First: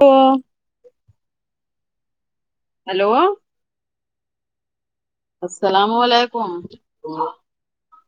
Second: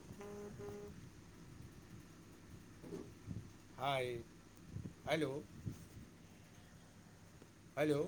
تو hello hi hello السلام علیکم ہیلو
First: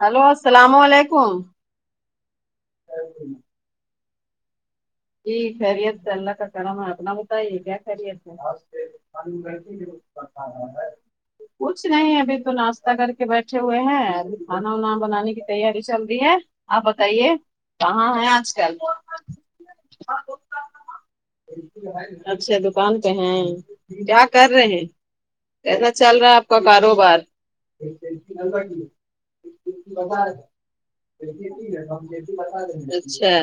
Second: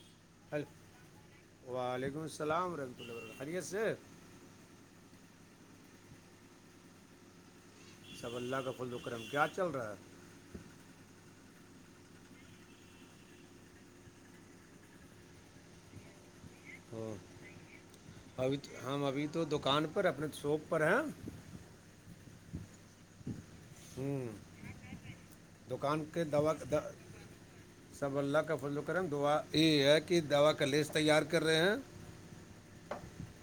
ہیلو اسلام علیکم وعلیکم السلام رحمۃاللہ وبرکاتہ خیریت سے جی خیریت سے اللہ کا کرم ہے اپنا بتائیے کیا خیریت سب اللہ کا ہے فضل و کرم کیا چل رہا ہے [inaudible] کچھ نہیں ابھی تو ناشتہ کر کے بیٹھے ہوئے ہیں اب کھانا وانا بنانے کی تیاری چل رہی ہے آپ بتائیے ہاں کہاں ہیں آج ابھی تو- کل ہم ابھی تو دکان پر اپنے شاپ پر ہیں اچھے دکان پہ ہیں کیا ہوں کر رہے ہیں کیسا دکان چل کے رہا ہے آپ دوا کا د کاروبار سب اللہ کا فضلو کرم دعا یہ ہے کہ دوا کا لیس تیار کر رہے ہیں اچھا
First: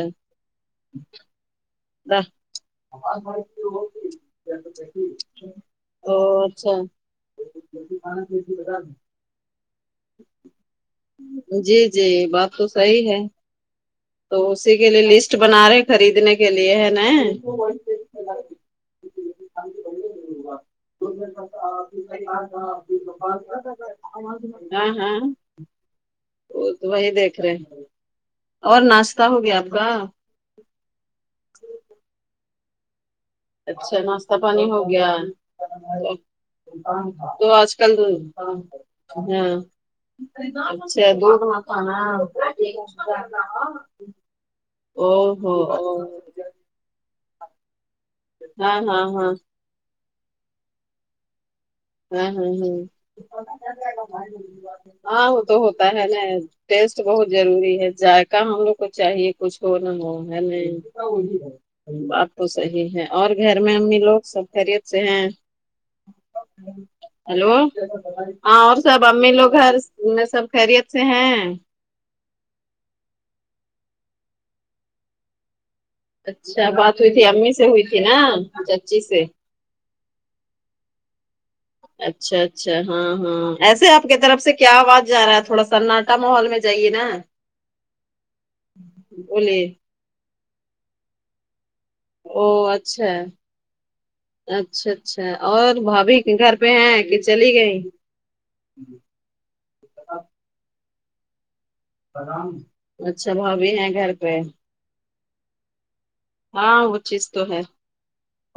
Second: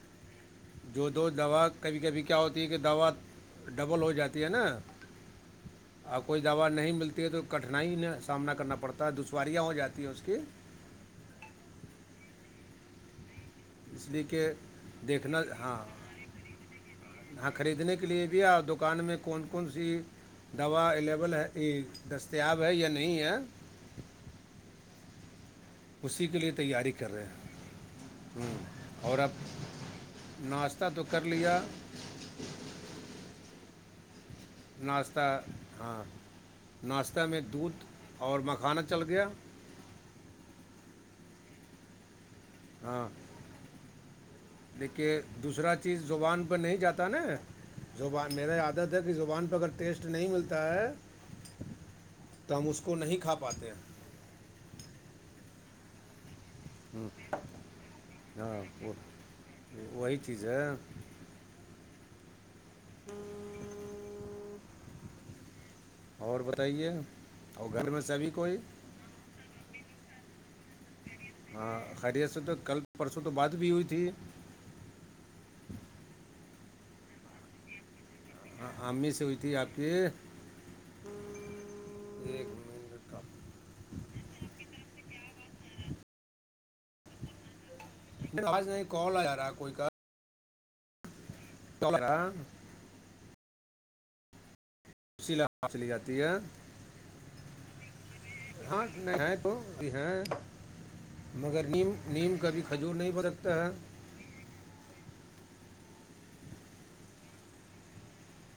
جو دو دوا کبھی کبھی کیا ہوتی ہے کہ دوا ڈبل ہو جاتی ہے ناں او اور کوئی دوا اچھا نہیں ملتی ہے تو کٹھنائی سامنا کرنا پڑتا ہے دشواریاں ہو جاتی ہیں اس کی جی جی بات تو صحیح ہے اس لیے تو کہ اسی کے لیے لسٹ دیکھنا بنا ہاں رہے خریدنے کے لیے ہے ہاں خریدنے کے لیے بھی اور دکان میں کون کون سی دوا اویلیبل ہے یہ دستیاب ہے یا نہیں ہے ہاں ہاں اسی کے لیے وہ تو تیاری وہی کر دیکھ رہے ہیں ہوں اور ناشتہ ہو گیا آپ کا ناشتہ تو کر لیا اچھا ناشتہ پانی ہو گیا ناشتہ ہاں ناشتہ میں تو آج دودھ کل اور مکھانا چل گیا ہاں اچھا ہاں او دیکھیے ہو دوسرا چیز زبان پر نہیں جاتا ناں زبان میرے ہاں عادت ہے ہاں کہ ہاں زبان پہ اگر ٹیسٹ نہیں ملتا ہے ہاں ہاں تو ہم ہاں اس کو نہیں کھا پاتے ہاں وہ تو ہوتا ہے ناں ٹیسٹ بہت ضروری ہے ذائقہ ہم ہاں لوگ کو وہ- چاہیے کچھ ہو نہ ہو وہی ہے چیز نہیں بات تو صحیح ہے اور گھر میں امی لوگ سب خیریت سے ہیں اور بتائیے [unintelligible] ہیلو گھر میں سبھی کوئی ہاں اور سب امی لوگ گھر میں سب خیریت سے ہیں ہاں خیریت سے تو کل پرسوں تو بات بھی ہوئی تھی اچھا بات ہوئی تھی امی سے ہوئی تھی ناں ہاں چاچی امی سے ہوئی تھی آپ کی اچھا ایک اچھا ہاں ہاں ایسے آپ کی طرف سے کیا آواز جا رہا ہے تھوڑا سناٹا ماحول میں جائیے ناں آج نہیں کال آ جا رہا ہے بولیے کوئی کر آ رہا او اچھا اچھا اچھا اسی لحاظ اور چلی بھابھی جاتی ہے گھر پہ ہیں کہ چلی گئی ہاں ہے تو ابھی ہیں مگر نیم نیم کابھی کھجور نہیں ہو اچھا سکتا ہے بھابھی ہیں گھر پہ ہاں وہ چیز تو ہے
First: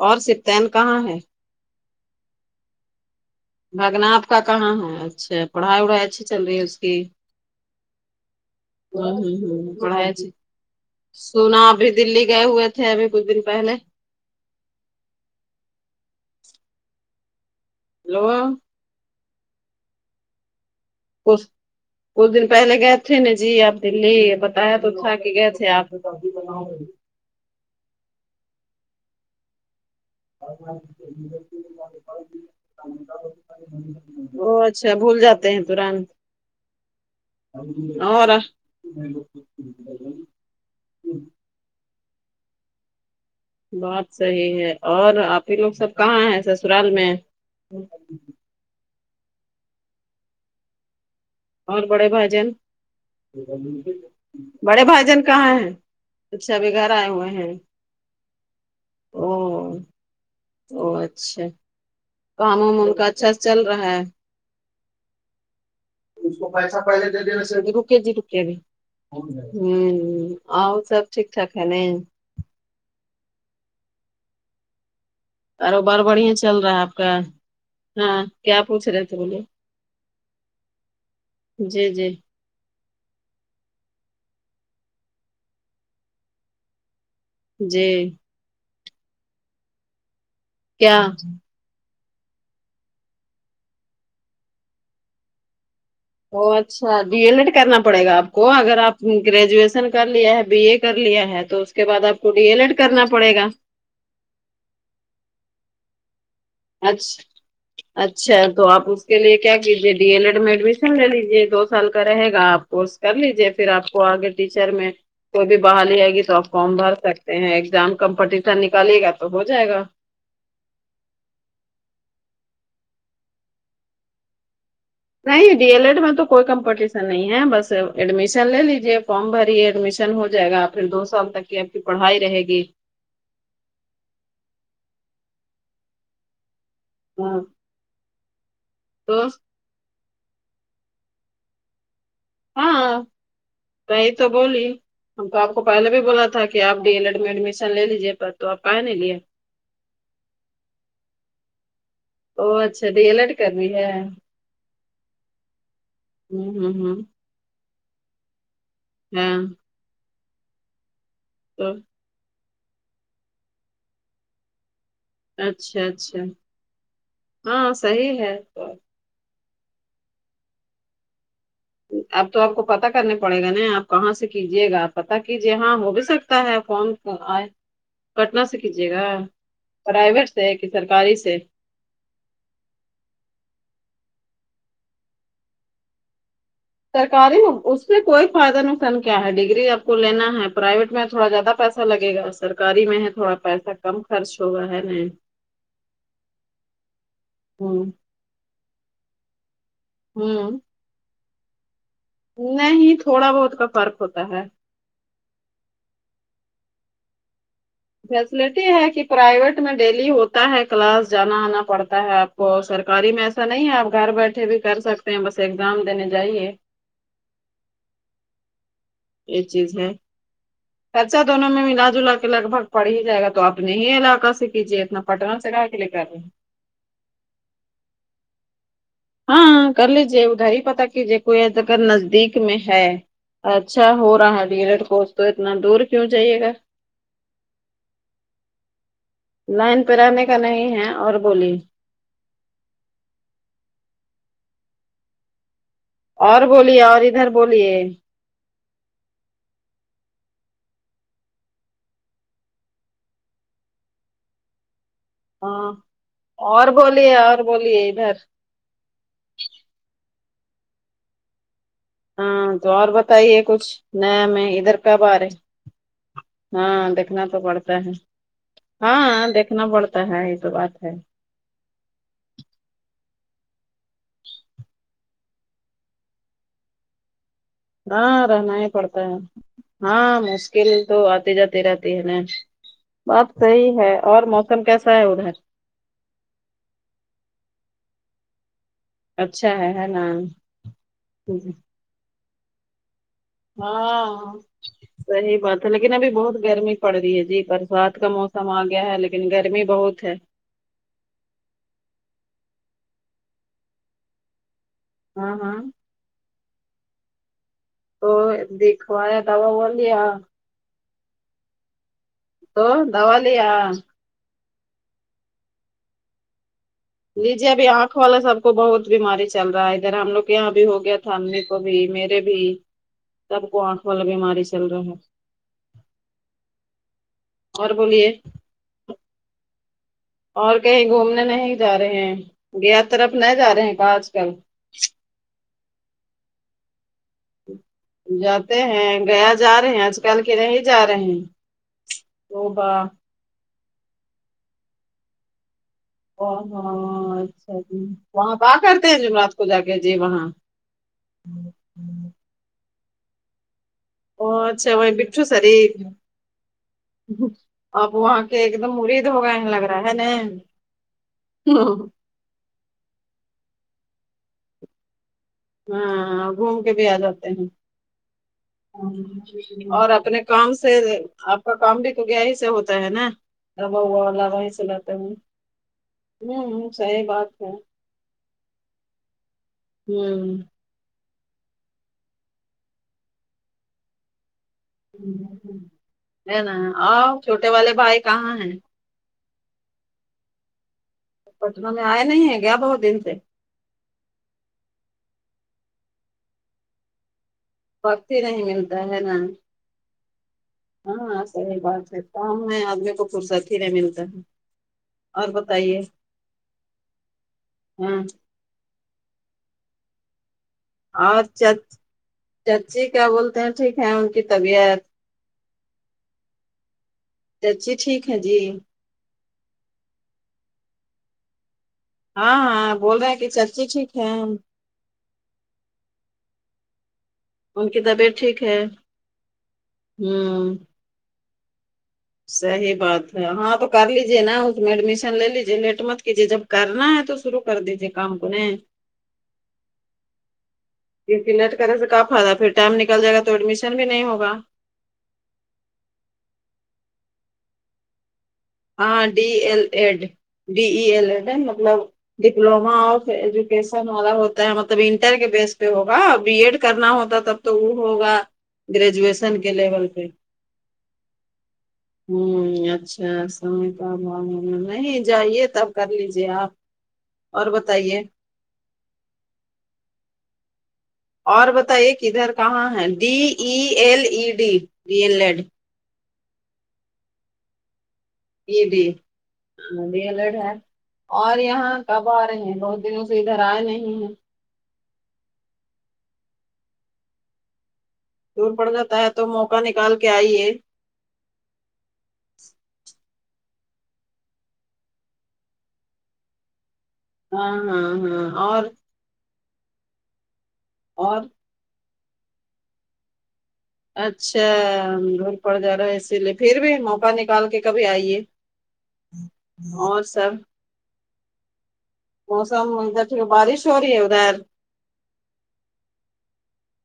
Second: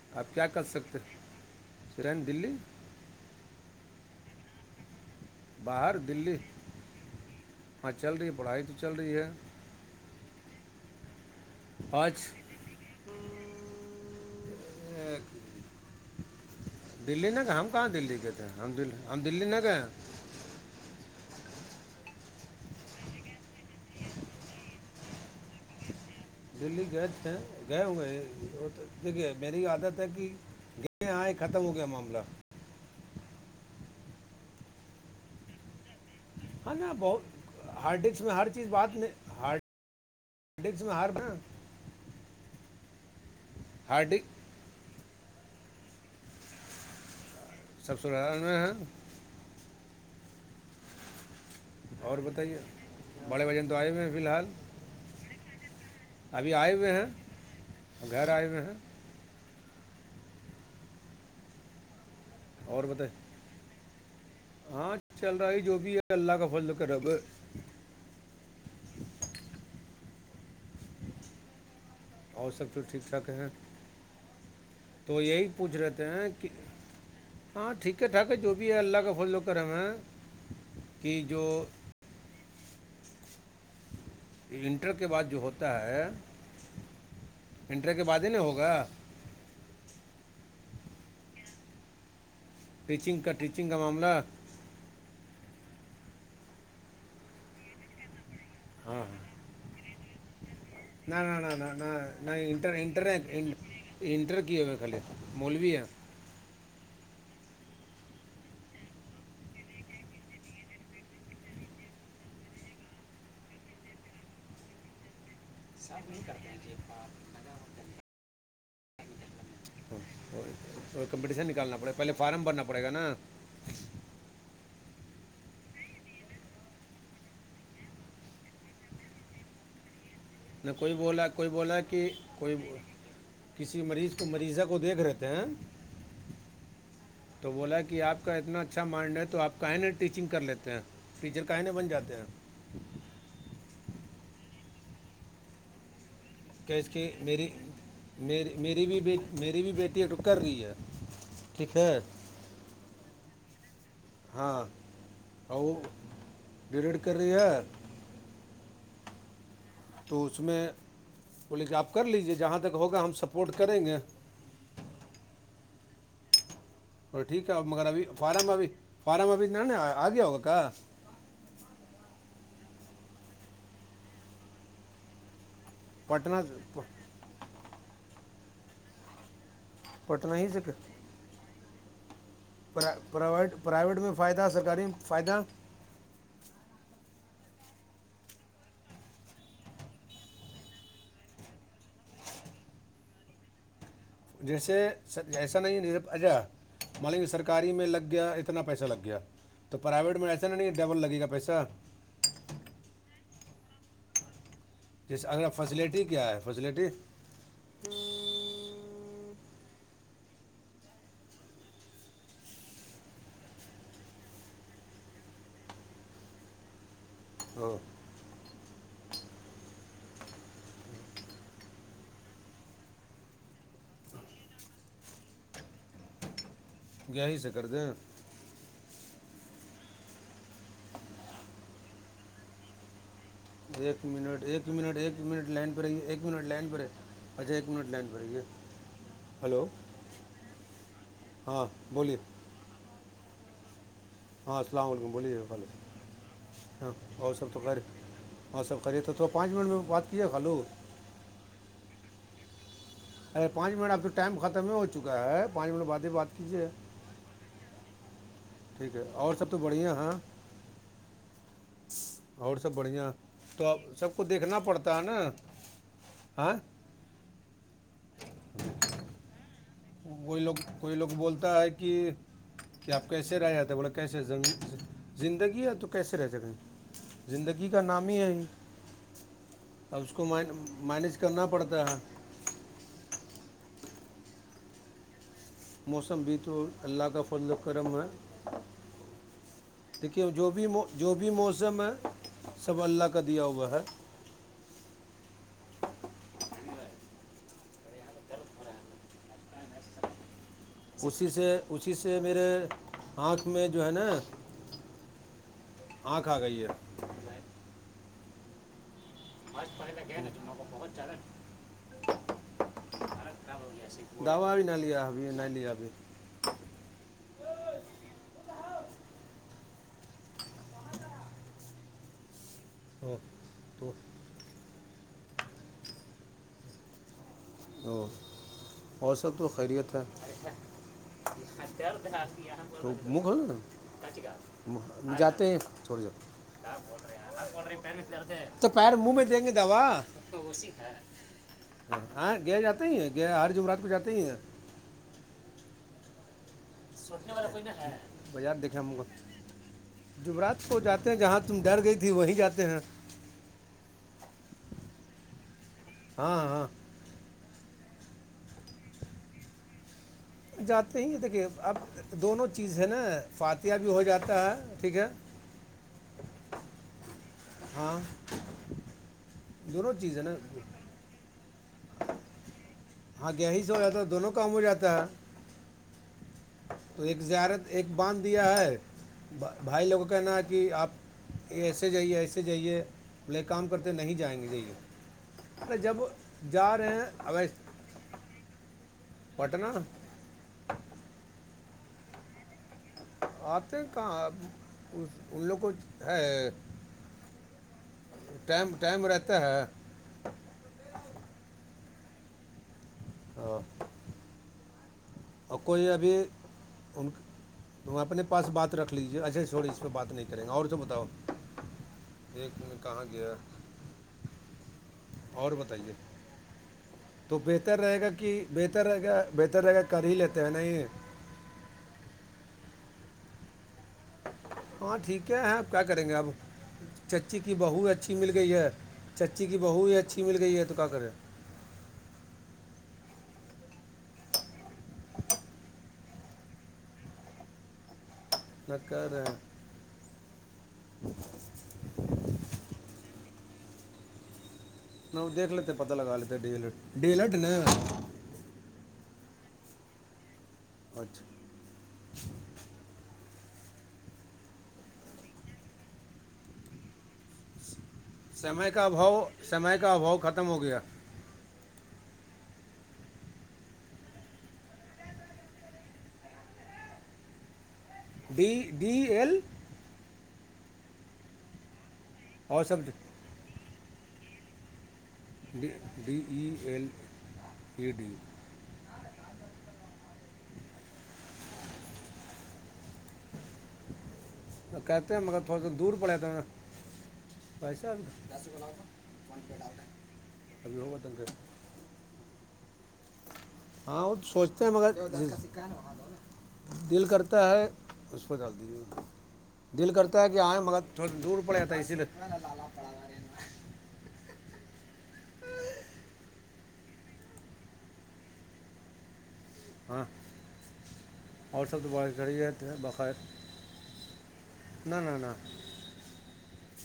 اور سفطین کہاں ہے کرین دلی بھگنا آپ کا کہاں ہے اچھا پڑھائی باہر وڑھائی اچھی دلی چل رہی ہے اس کی ہاں چل رہی ہے پڑھائی تو چل رہی ہے پڑھائی اچھی سونا ابھی آج دلی گئے ہوئے تھے ابھی کچھ دن پہلے دلی میں کہاں کہاں دلی لو گئے تھے ہم ہم دلی نہیں گئے ہیں کچھ کچھ دن پہلے گئے تھے ناں جی آپ دلی بتایا تو تھا کہ گئے تھے آپ [unintelligible] دلی گئے تھے گئے ہوئے دیکھیے میری عادت کہ آئے ختم ہو گیا معاملہ وہ اچھا بھول جاتے ہیں تورنت ہاں ناں بہت ہارڈ ڈسک میں ہر چیز بات نہیں ہارڈ ہار ڈک میں ہر بات ہارڈ ڈسک صحیح ہے اور آپی لوگ سب کہاں ہیں سسرال میں سسرال میں ہے اور بڑے بھائی جان بڑے وزن تو آئے ہوئے ہیں فی الحال بڑے بھائی جان کہاں ہے اچھا ابھی گھر آئے ہوئے ہیں او او اچھا کام وم اور ان کا بتائیے اچھا سے چل رہا ہے ہاں چل رہا ہے جو بھی ہے اللہ کا فضل پیسہ پہلے کرب دی رکے جی رکے بھی ہ آپ سب ٹھیک ٹھاک ہے نا اور سب کچھ ٹھیک ٹھاک ہے تو یہی پوچھ کاروبار رہےتے ہیں بڑھیا کہ چل رہا ہے آپ کا ہاں ٹھیک ہے ٹھاکا ہے جو کیا بھی ہے پوچھ اللہ رہے کا تھے فضل بولے و کرم ہے کہ جو جی جی انٹر کے بعد جو ہوتا ہے جی انٹر کے بعد ہی نہیں ہوگا کیا ٹیچنگ کا ٹیچنگ کا معاملہ او اچھا بی ایل ایڈ کرنا پڑے گا اب کو اگر آپ گریجویشن کر لیا ہے بی اے کر نہ لیا نہ ہے نہ تو نہ اس کے نہ بعد آپ کو ڈی ایل ایڈ کرنا پڑے گا ا انٹر کیا ہوئے پہلے موولوی ہے اچھا اچھا تو آپ اس کے لیے کیا کیجے ڈی ایل ایڈ میں ایڈمیشن لے لیجے دو سال کا رہے گا آپ کورس کر لیجے پھر آپ کو آگے ٹیچر میں کوئی بھی بحالی آئے گی تو آپ فارم بھر سکتے ہیں ایگزام کمپٹیشن نکالے گا تو ہو جائے گا کمپٹیشن نکالنا پڑےا پہلے فارم بھرنا پڑے گا نا نہیں ڈی ایل ایڈ میں تو کوئی کمپٹیشن نہیں ہے بس ایڈمیشن لے لیجے فارم بری ہے ایڈمیشن ن ہو جائے گا نہ پھر کوئی دو بولا سال تک کوئی کی آپ بولا کی کہ پڑھائی رہے کوئی گی کسی مریض کو مریضہ کو دیکھ رہتے ہیں ہاں، تو بولا کہ آپ کا اتنا اچھا مائنڈ ہے تو آپ کہہنے ٹیچنگ کر لیتے ہیں ٹیچر کہہ نا بن جاتے ہیں ہاں میں نے تو بولی ہم تو آپ کو پہلے بھی بولا تھا کہ کہ کیا آپ اس ڈی ایل کی ایڈ میں میری ایڈمیشن لے لیجیے پر تو میری آپ کہے میری نہیں بھی لیے بیٹ میری بھی بیٹی ہے ڈی ایل ایڈ کرر رہی ہے ٹھیک ہے [unintelligible] او اچھا تو ڈی ایل ایڈ کررہی ہے ہاں ہوں ہوں ڈی ایل ایڈ ہوں کر رہی ہے ہاں تو اس میں بولے تو کہ آپ کر لیجیے جہاں تک ہوگا ہم سپورٹ کریں گے اچھا اچھا تو ٹھیک ہے ہاں مگر ابھی صحیح ہے فارم ابھی تو فارم ابھی آ گیا ہوگا کا اب تو آپ کو پتا کرنے پڑے گا نا آپ کہاں سے کیجیے گا آپ پتا کیجیے ہاں ہو ہو پٹنہ سکتا ہے فارم آے پٹنا سے کیجیے گا پرائیویٹ پٹنہ سے ہی ہے کہ سرکاری سے پر پرائیویٹ پرائیویٹ میں فائدہ سرکاری میں فائدہ سرکاری اس میں کوئی فائدہ نقصان کیا ہے ڈگری آپ کو لینا ہے پرائیویٹ میں تھوڑا زیادہ پیسہ سا لگے گا سرکاری میں ہے تھوڑا پیسہ کم خرچ ہوگا جیسے ہے نہیں ایسا نہیں مانلے سرکاری ہوں میں لگ گیا ات اتنا پیسہ لگ گیا تو پرائیویٹ میں ایسا نا ہوں نہیں ڈبل لگے گا پیسہ نہیں تھوڑا بہت کا فرق ہوتا ہے جیس ا فیسیلٹی کیا ہے فیسیلٹی فیسلٹی ہے کہ پرائیویٹ میں ڈیلی ہوتا ہے کلاس جانا آنا پڑتا ہے آب وہ سرکاری میں ایسا نہیں ہے آپ گھر بیٹھے بھی کر سکتے ہیں بس ایگزام دینے جاہے ہاں یہ چیز ہے خرچہ دونوں میں ملا جلا کے لگ بھگ پڑ ہی جائے گا تو اپنے ہی علاقہ سے کیجیے اتنا پٹن سے کا ہے لیے کر رہے ہیں یہیں سے کر دیں ہاں کر لیجے ادھر ہی پتا کیجئے کوئی اگر نزدیک میں ہے اچھا ایک ہو رہا منٹ ایک [unintelligible] منٹ کورس ایک تو منٹ اتنا لائن دور پہ رہیے کیوں ایک جائیے منٹ گا لائن پہ رہیے اچھا ایک منٹ لائن پہ رہیے ہلو لائن پہ رہنے کا نہیں ہے اور بولیے ہاں بولیے ہاں السلام علیکم بولیے اور بولیے ہاں اور ادھر سب تو بولیے خیر اور سب خیریت تو تھوڑ پانچ منٹ میں بات کہی ہیلو [unintelligible] ارے پانچ منٹ اب تو ٹائم ختم ہو ہو چکا ہے ہاں پانچ منٹ بعد ہی بات اور کیجئے بولیے اور بولیے ادھر ٹھیک ہے اور سب تو بڑھیا ہیں ہاں تو سب اور بڑھیا بتائیے کچھ تو اب سب کو نیا میں دیکھنا ادھر پڑتا ہے کب نا آرہے ہاں دیکھنا تو پڑتا ہے ہاہاں دیکھنا پڑ ان لوگ کوئی لوگ بولتا ہی کہ کیا آپ کیسے رہ جاتے بولو کیسے زندگی ہے تو کیسے رہ سکیں زندگی کا نام ہاں ہے رہنا ہی پڑتا ہے اب ہاں اس کو مین- مشکل تو مینج آتی کرنا جاتی پڑتا رہتی ہے نا بات صحیح ہے اور موسم کیسا ہے ادھر موسم بھی تو اللہ کا فضل وه کرم ہے اچھا ہے ہے نا دیکھیے جو بھی جو بھی موسم ہے سب اللہ کا دیا ہوا ہے ہاں [unintelligible] صحیح بات ہے لیکن ابھی بہت گرمی پڑگئی ہے جی برسات کا موسم آ گیا ہے لیکن گرمی بہت ہے اسی سے اسی سے میرے آنکھ میں جو ہے نا ہاں ہاں ہاں کھا گئی ہے تو دیکھوایا دوا ہوا لیا چڑیں تو دوا لیا دوا ہی نہیں لیا ابھی نہیں لیا ابھی جی جی ابھی آنکھ والا سب کو بہت بیماری چل رہا ہے ادھر ہم لوگ کے یہاں بھی ہو گیا تھاہم بھی انکو بھی میرے بھی او، سب کو آنکھ تو والا بیماری چل رہا ہے اور ہو بولیے اور سب تو خیریت ہے اچھا اور کہیں گھومنے نہیں جا رہے اچار ہیں بنادی گیا طرف منہ نہیں جا کھولنا رہے ہیں کا آج کل [unintelligible] ہم جاتے ہیں تھوڑی کیا بول رے ہم کو پیر میں درد ہے جاتے تو پیر ہیں منہ میں گیا جا رہے ہیں دینئیگےدوا آج کل کے نہیں جا رہے ہیں ہاں تو گیا با جاتے ہی ہیں گیا ہر جمعرات کو جاتے ہی ہیں ا ہاں [unintelligible] سونچنے والا اچھا کوئی جی نہیں ہے وہاں با بازار دیکھے کرتے ہم ہیں کو جمعرات جا کے جی وہاں جمرات وہ جاتے ہیں جہاں تم ڈر گئی تھی وہی جاتے ہیں او اچھا وہ بیٹو سری ہاں ہاں ہمم اب وہاں کے ایک دم مرید ہوگئے لگ رہا ہے نا جاتے ہی ہیں دیکھیے اب دونوں چیز ہے نا فاتحہ بھی ہو جاتا ہے ٹھیک ہے ہاں گھوم کے بھی آجات ہاں ہ [unintelligible] اور دونوں چیز اپنے ہے نا کام سے آپ کا کام بھی کوڈیا ہی سے ہوتا ہے نا ہاں گیا ہی سے اب ہو جاتا وہ ہے دونوں اللہ ولی کام ہو سے ملاتے جاتا ہیں ہے ام ام تو صحیح ایک بات ہے زیارت ایک باہن دیا ہے بھائی لوگوں کن ہوں اتی آپ ایسے جائیے ایسے جائیے بلے کام کرتے نہیں جائیں دگے ہے نا رہے آؤ ہیں چھوٹے اویس والے بھائی کہاں ہیں پٹنہ پٹنہ میں آئے نہیں ہے گا بہت دن سے آتے کہاں اب اس ان لوگ کو ہے وقت ہی نہیں ٹاںم ملتا ہے ٹائم نا رہتا ہے ہاں صحیح بات ہے کام میں آدمی کو فرصت ہی نہیں ملتا ہے اور ا بتائیے کوئی ابھی ہاں انا اپنے پس بات رکھ لیجیے اجے چھوڑ اسپر بات نہیں کر ںیگے اور تو بتاؤ اورچچ ایک چچی منٹ کیا کہاں گیا بولتے ہیں ٹھیک ہے ان کی طبیعت اور بتائیے تو چچی بہتر رہے گا ٹھیک ہے کہ جی بہتر رہے گا بہتر رہے گا کر ہی لیتے ہیں نہیں یہ ہاں ہاں بول رہے ہیں کہ چچی ٹھیک ہےہم ہاں ٹھیک ہے کیا کریں گے اب چچی کی ان بہو اچھی طبیعت مل ٹھیک گئی ہے چچی کی بہو ہی اچھی مل ہوں گئی ہے تو کیا کرے صحیح بات ہے ہاں تو کر لیجے نا اس میں ایڈمیشن لے لیجے لیٹ مت کیجیے جب کرنا ہے تو شرو کر دیجیے کام کونے [unintelligible] اتنی لیٹ کرنے سے کا فائدہ پھر ٹائم نکل جائے گا تو ایڈمیشن بھی نہیں ہوگا نہیں وہ دیکھ لیتے پتہ لگا لیتے ڈی لٹ ایڈ نے ہاں D L Ed D E L Ed اچھا ہے مطلب ڈپلوما آف ایجوکیشن والا ہوتا ہے مطلب انٹر کے بیس پے ہوگا بی ایڈ کرنا ہوتا تب تو وہ ہوگا سمے کا ابھاؤ گریجویشن کے سمے لیول کا پے ابھاؤ ختم ہو گیا ہمم اچھا کام وام مطلب نہیں جائیے تب کر لیجے آپ اور بتائیے بیی ڈی ایل اور بتائیے کدھر اور کہاں ہے سب D E L E D D L Ed D E L E D A D B L Ed ہے اور یہاں کب آ رہے ہیں بہت دنوں سے ادھر آئے نہیں ہیں تو کہتے ہیں مگر تھوڑا سا دور پڑے تو گا بھائی صاحب دور پڑ جاتا ہے تو موقع نکال کے آئیے [unintelligible] ہاں وہ تو سوچتے ہیں مگر دل کرتا ہاں ہے ہاں اس ہاں پے دال اور دیجیے دل کرتا ہے کی آئے مگر تھوڑا اور دور پڑ جاتا ہے اسی لیے اچھا دور پڑ جا رہا ہے اسی لیے پھر بھی موقع نکال کے کبھی آئیے اور سب اورسب دعا ہے موسم ادھر ٹھیک ہے بارش ہو رہی ہے ادھر نہ نہ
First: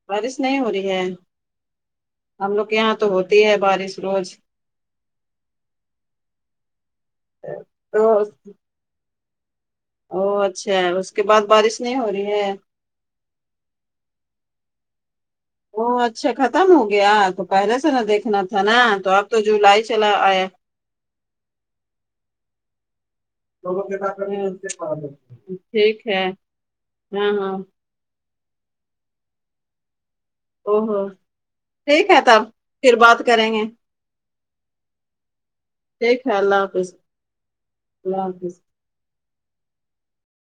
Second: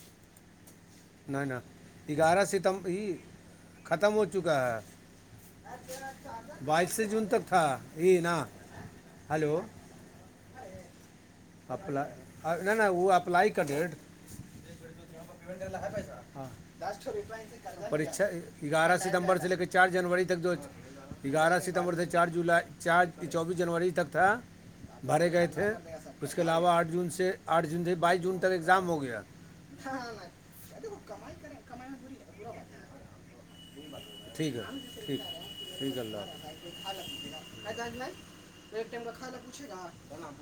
بارش نہیں ہو رہی ہے نہ نہ گیارہ ہم لوگ ستم کے یہاں ہی تو ہوتی ہے بارش ختم ہو روز چکا ہے بائیس سے جون تک تھا یے روز نا ہلو او اچھا اس کے بعد بارش نہیں اپلا ہو رہی ہے اگا نہ وہ اپلائی کا دیٹ وہ اچھا ختم ہو گیا تو پہلے سے نہ پڑاچا دیکھنا تھا نا گیارہ تو اب ستمبر تو سے لے کے جولائی چار چلا جنوری تک آیا جو گیارہ ستمبر سے چار جولائی چار چوبیس جنوری تک تھا بھرے گئے تھے ٹھیک ہے اس کے علاوہ آٹھ جون ہاں سے ہاں آٹھ جون سے بائیس جون تک ایگزام ہو گیا او ہو ٹھیک ہے تب [unintelligible] پھر بات کریں گے ٹھیک ہے ٹھیک ہے ٹھیک ہے اللہ حافظ اللہ حافظ تو ایک ٹم میں کا کھانا پوچے گا